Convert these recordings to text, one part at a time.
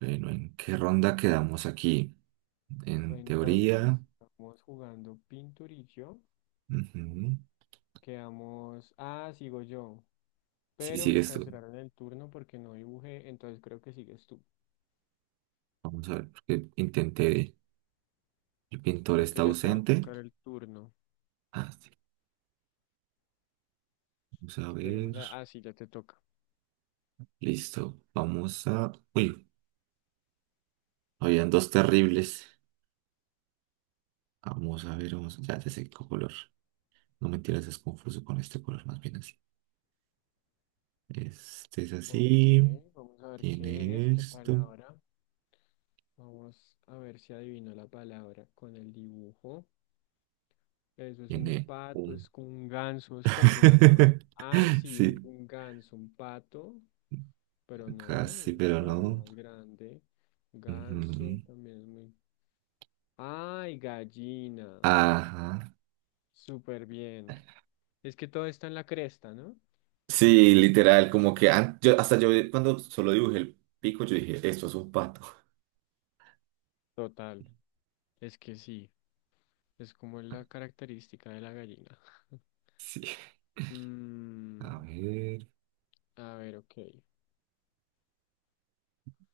Bueno, ¿en qué ronda quedamos aquí? En Entonces, teoría. estamos jugando Pinturillo. Ujú. Quedamos. Ah, sigo yo. Si Pero me sigues tú. cancelaron el turno porque no dibujé. Entonces creo que sigues tú. Vamos a ver, porque intenté. El pintor Creo está que ya te va a ausente. tocar el turno. Ah, sí, vamos a ver. Esperemos a. Ah, sí, ya te toca. Listo. Vamos a. Uy, habían dos terribles. Vamos a ver, vamos. Ya, ya sé qué color. No mentiras, es confuso con este color, más bien así. Este es Ok, así. vamos a ver qué es, Tiene qué esto. palabra. Vamos a ver si adivino la palabra con el dibujo. Eso es un Tiene pato, un. es como un ganso, eso parece un animal. Ah, sí, Sí, un ganso, un pato. Pero no, casi, es una pero palabra no. más grande. Ujú. Ganso también es muy... ¡Ay, gallina! Ajá. Súper bien. Es que todo está en la cresta, ¿no? Sí, literal, como que yo, hasta yo cuando solo dibujé el pico, yo dije, esto es un pato. Total. Es que sí. Es como la característica de la gallina. Sí. Mm, A ver, a ver, ok.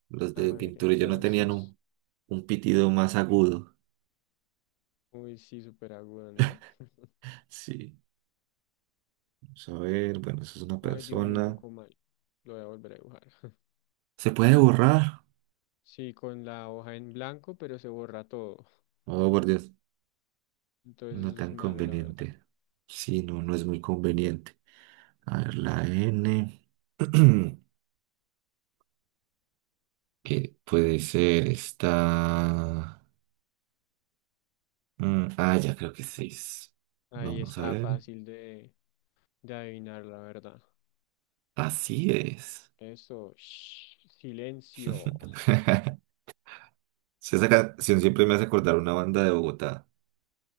los de A ver, pintura yo no tenían entonces. un pitido más agudo. Uy, sí, súper agudo, ¿no? Sí, vamos a ver, bueno, eso es una Ay, dibujé un persona. poco mal. Lo voy a volver a dibujar. ¿Se puede borrar? Sí, con la hoja en blanco, pero se borra todo. Oh, por Dios, Entonces no eso es tan malo, la verdad. conveniente. Sí, no, no es muy conveniente. A ver, la N, que puede ser esta. Ah, ya creo que seis. Ahí Vamos a está ver. fácil de adivinar la verdad. Así es. Eso, shh, silencio. Sí, esa canción siempre me hace acordar una banda de Bogotá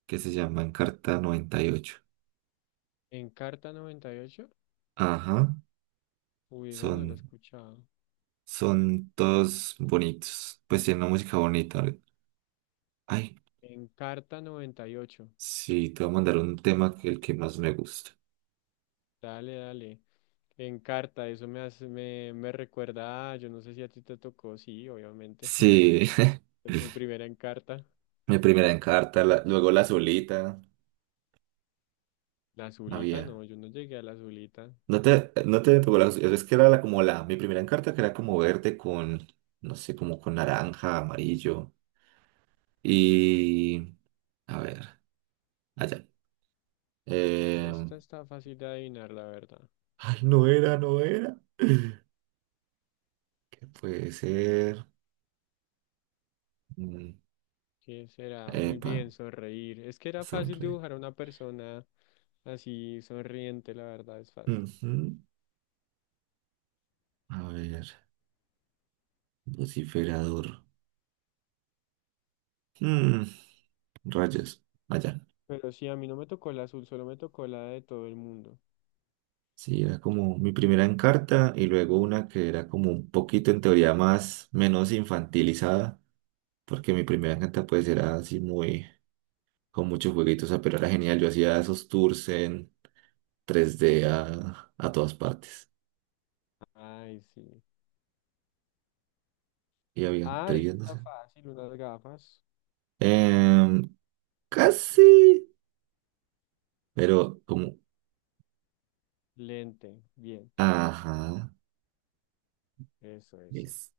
que se llama Encarta 98. En carta 98, Ajá, uy, esa no la he son, escuchado. son todos bonitos. Pues tienen una música bonita. A ver. Ay, En carta 98, sí, te voy a mandar un tema que el que más me gusta. dale, dale. En carta, eso me hace, me recuerda, a- yo no sé si a ti te tocó, sí, obviamente. Sí, Mi primera encarta, mi primera Encarta, luego la solita. la azulita, Había. no, yo no llegué a la azulita. No te pegó la, es que era la, como la, mi primera encarta que era como verde con, no sé, como con naranja, amarillo y, a ver, allá. Eh, Esta está fácil de adivinar, la verdad. ay, no era, no era. ¿Qué puede ser? Mm, ¿Qué será? Muy epa, bien, sonreír. Es que era fácil sonre. dibujar a una persona así sonriente, la verdad, es fácil. Ujú. A ver, vociferador. Mm, rayos, allá. Pero sí, a mí no me tocó la azul, solo me tocó la de todo el mundo. Sí, era como mi primera encarta y luego una que era como un poquito en teoría más, menos infantilizada. Porque mi primera canta pues era así muy, con muchos jueguitos, o sea, pero era genial. Yo hacía esos tours en 3D a todas partes. Ay, sí. Y había Ah, eso trillas, no está sé. fácil, unas gafas. Em, casi, pero como, Lente, bien, ajá, eso, eso. es,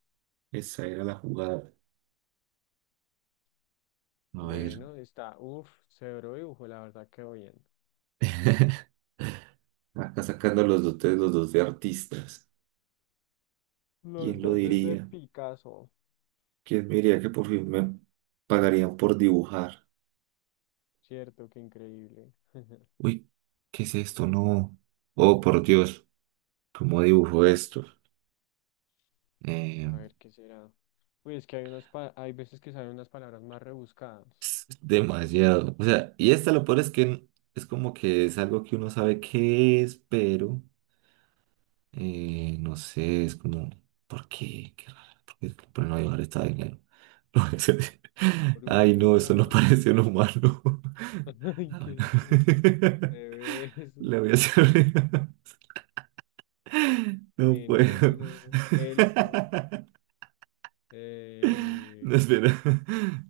esa era la jugada. A ver, Bueno, está, uff, severo dibujo, la verdad, quedó bien. acá sacando los dos de artistas. Los ¿Quién lo dotes de diría? Picasso, ¿Quién me diría que por fin me pagarían por dibujar? cierto, qué increíble. Uy, ¿qué es esto? No. Oh, por Dios, ¿cómo dibujo esto? A Em, ver, ¿qué será? Uy, es que hay unas, pa- hay veces que salen unas palabras más rebuscadas. Demasiado. O sea, y esta lo peor es que es como que es algo que uno sabe qué es, pero no sé, es como, ¿por qué? Qué raro, ¿por qué es que le ponen llevar esta vaina? No. Ay, no, Oruga, eso no parece un humano. ay, Ah, bueno. ¿qué es eso? Bebés, Le voy a hacer. No puedo. enano, elfo. eh, No, espera.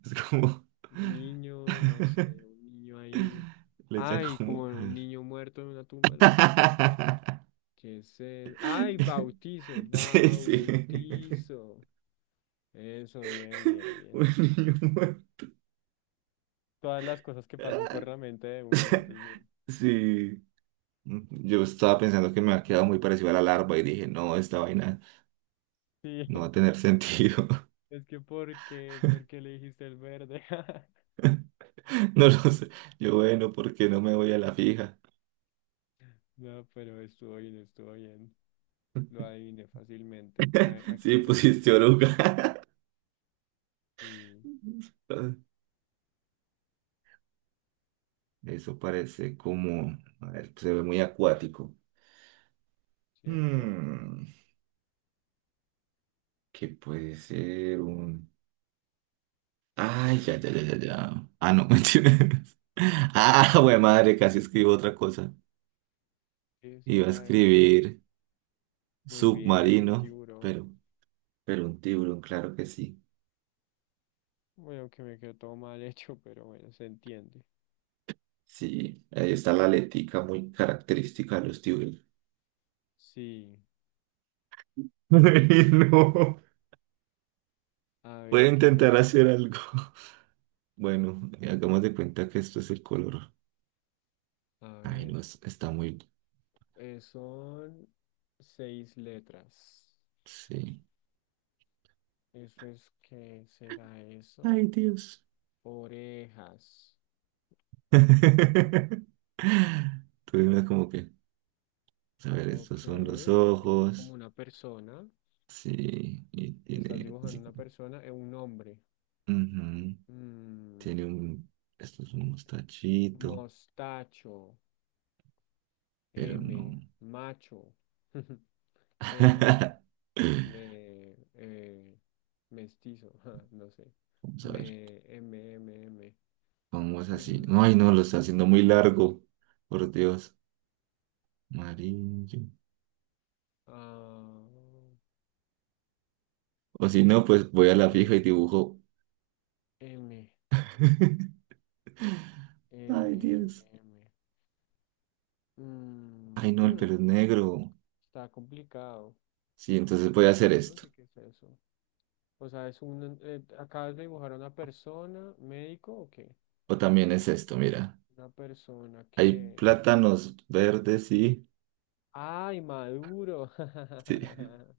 Es como. Niño, no sé, un niño ahí. Le echan Ay, como como. un niño muerto en una tumba, no sé. ¿Qué es eso? Ay, bautizo, Sí, sí. bautizo. Eso, bien, bien, bien. Un niño muerto. Todas las cosas que pasan por la mente de uno antes de... Sí. Yo estaba pensando que me ha quedado muy parecido a la larva y dije, no, esta vaina Sí, no va a tener sentido. es que ¿por qué? ¿Por qué le dijiste el verde? No lo sé. Bueno, ¿por qué no me voy a la fija? No, pero estuvo bien, estuvo bien. Lo adiviné fácilmente. Ah, aquí Sí, era, aquí. pusiste oruga. Sí, Eso parece como, a ver, se ve muy acuático. ¿cierto? Hmm, ¿Qué puede ser un? ¿Qué Ay, ya, será? ya, ya, ya, ya. Ah, no, mentiras. Ah, güey, madre, casi escribo otra cosa. ¿Qué Iba a será esto? escribir Muy bien, un submarino, tiburón. pero, pero un tiburón, claro que sí. Bueno, que me quedó todo mal hecho, pero bueno, se entiende. Sí, ahí está la aletica muy característica de los tiburones. Sí, Ay, no. a Voy a ver, ¿qué intentar será? hacer algo. Bueno, hagamos de cuenta que esto es el color. A Ay, ver, no, está muy. Son 6 letras. Sí. ¿Eso es qué será eso? Ay, Dios. Orejas. Tuve una como que. A ver, estos Ok, son los es como ojos. una persona. Sí, y Estás tiene así dibujando una como. persona, es un hombre. Ujú. Mm, Tiene un. Esto es un mostachito, mostacho, pero no. M, macho, M. Vamos me, eh, Mestizo, ja, no sé, a ver. me, M, M, M. Vamos así. Mm, No, ay, no, lo está haciendo muy largo. Por Dios. Amarillo. ah, O si no, pues ¿qué voy a la es fija y eso? dibujo. M, M, Ay, M, Dios. M. Mm, Ay, no, el hmm, pelo es negro. está complicado, Sí, entonces voy a porque hacer yo no esto. sé qué es eso. O sea, es un, acabas de dibujar a una persona, ¿médico o qué? O también es esto, mira. Una persona Hay que... plátanos verdes, sí. ¡Ay, maduro! Sí.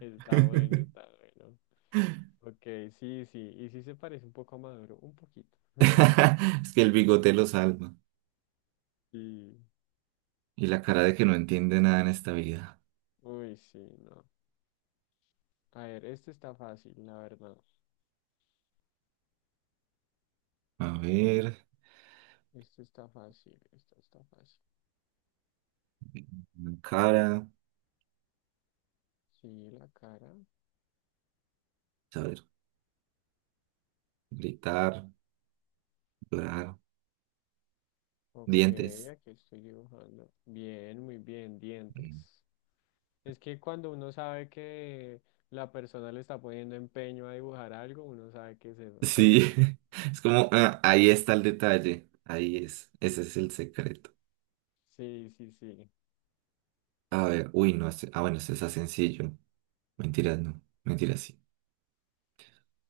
Está bueno, está bueno. Ok, sí, sí, y sí se parece un poco a Maduro, un poquito. Es que el bigote lo salva. Sí, Y la cara de que no entiende nada en esta vida. uy, sí, no. A ver, este está fácil, la verdad. A ver, Este está fácil, esta está fácil. cara, Sí, la cara. a ver, gritar, llorar. Ok, Dientes. aquí estoy dibujando. Bien, muy bien, dientes. Es que cuando uno sabe que la persona le está poniendo empeño a dibujar algo, uno sabe qué es eso. Sí, es como, ah, ahí está el detalle, ahí es, ese es el secreto. Sí, sí, sí. A ver, uy, no, ah, bueno, este está sencillo. Mentiras, no, mentiras, sí.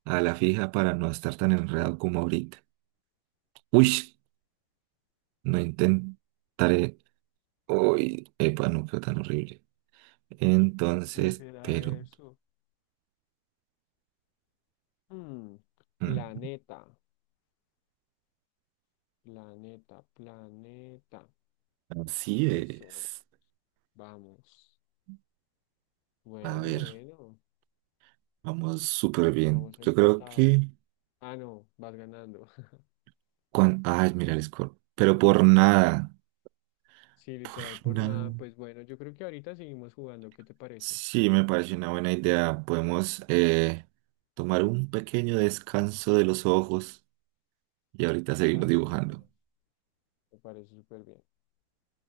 A la fija para no estar tan enredado como ahorita. Uy, no intentaré. Uy, epa, no quedó tan horrible. ¿Qué Entonces, será pero, eso? Mm, mm, planeta. Planeta, planeta. así Eso, es. vamos. A Bueno, ver, bueno, vamos súper bien. vamos Yo creo empatados. que, Ah, no, vas ganando. Ay, mira el score, pero por nada, Sí, por literal, por nada. nada. Pues bueno, yo creo que ahorita seguimos jugando. ¿Qué te parece? Sí, me parece una buena idea. Podemos tomar un pequeño descanso de los ojos y ahorita seguimos Dale, me dibujando. parece. Me parece súper bien.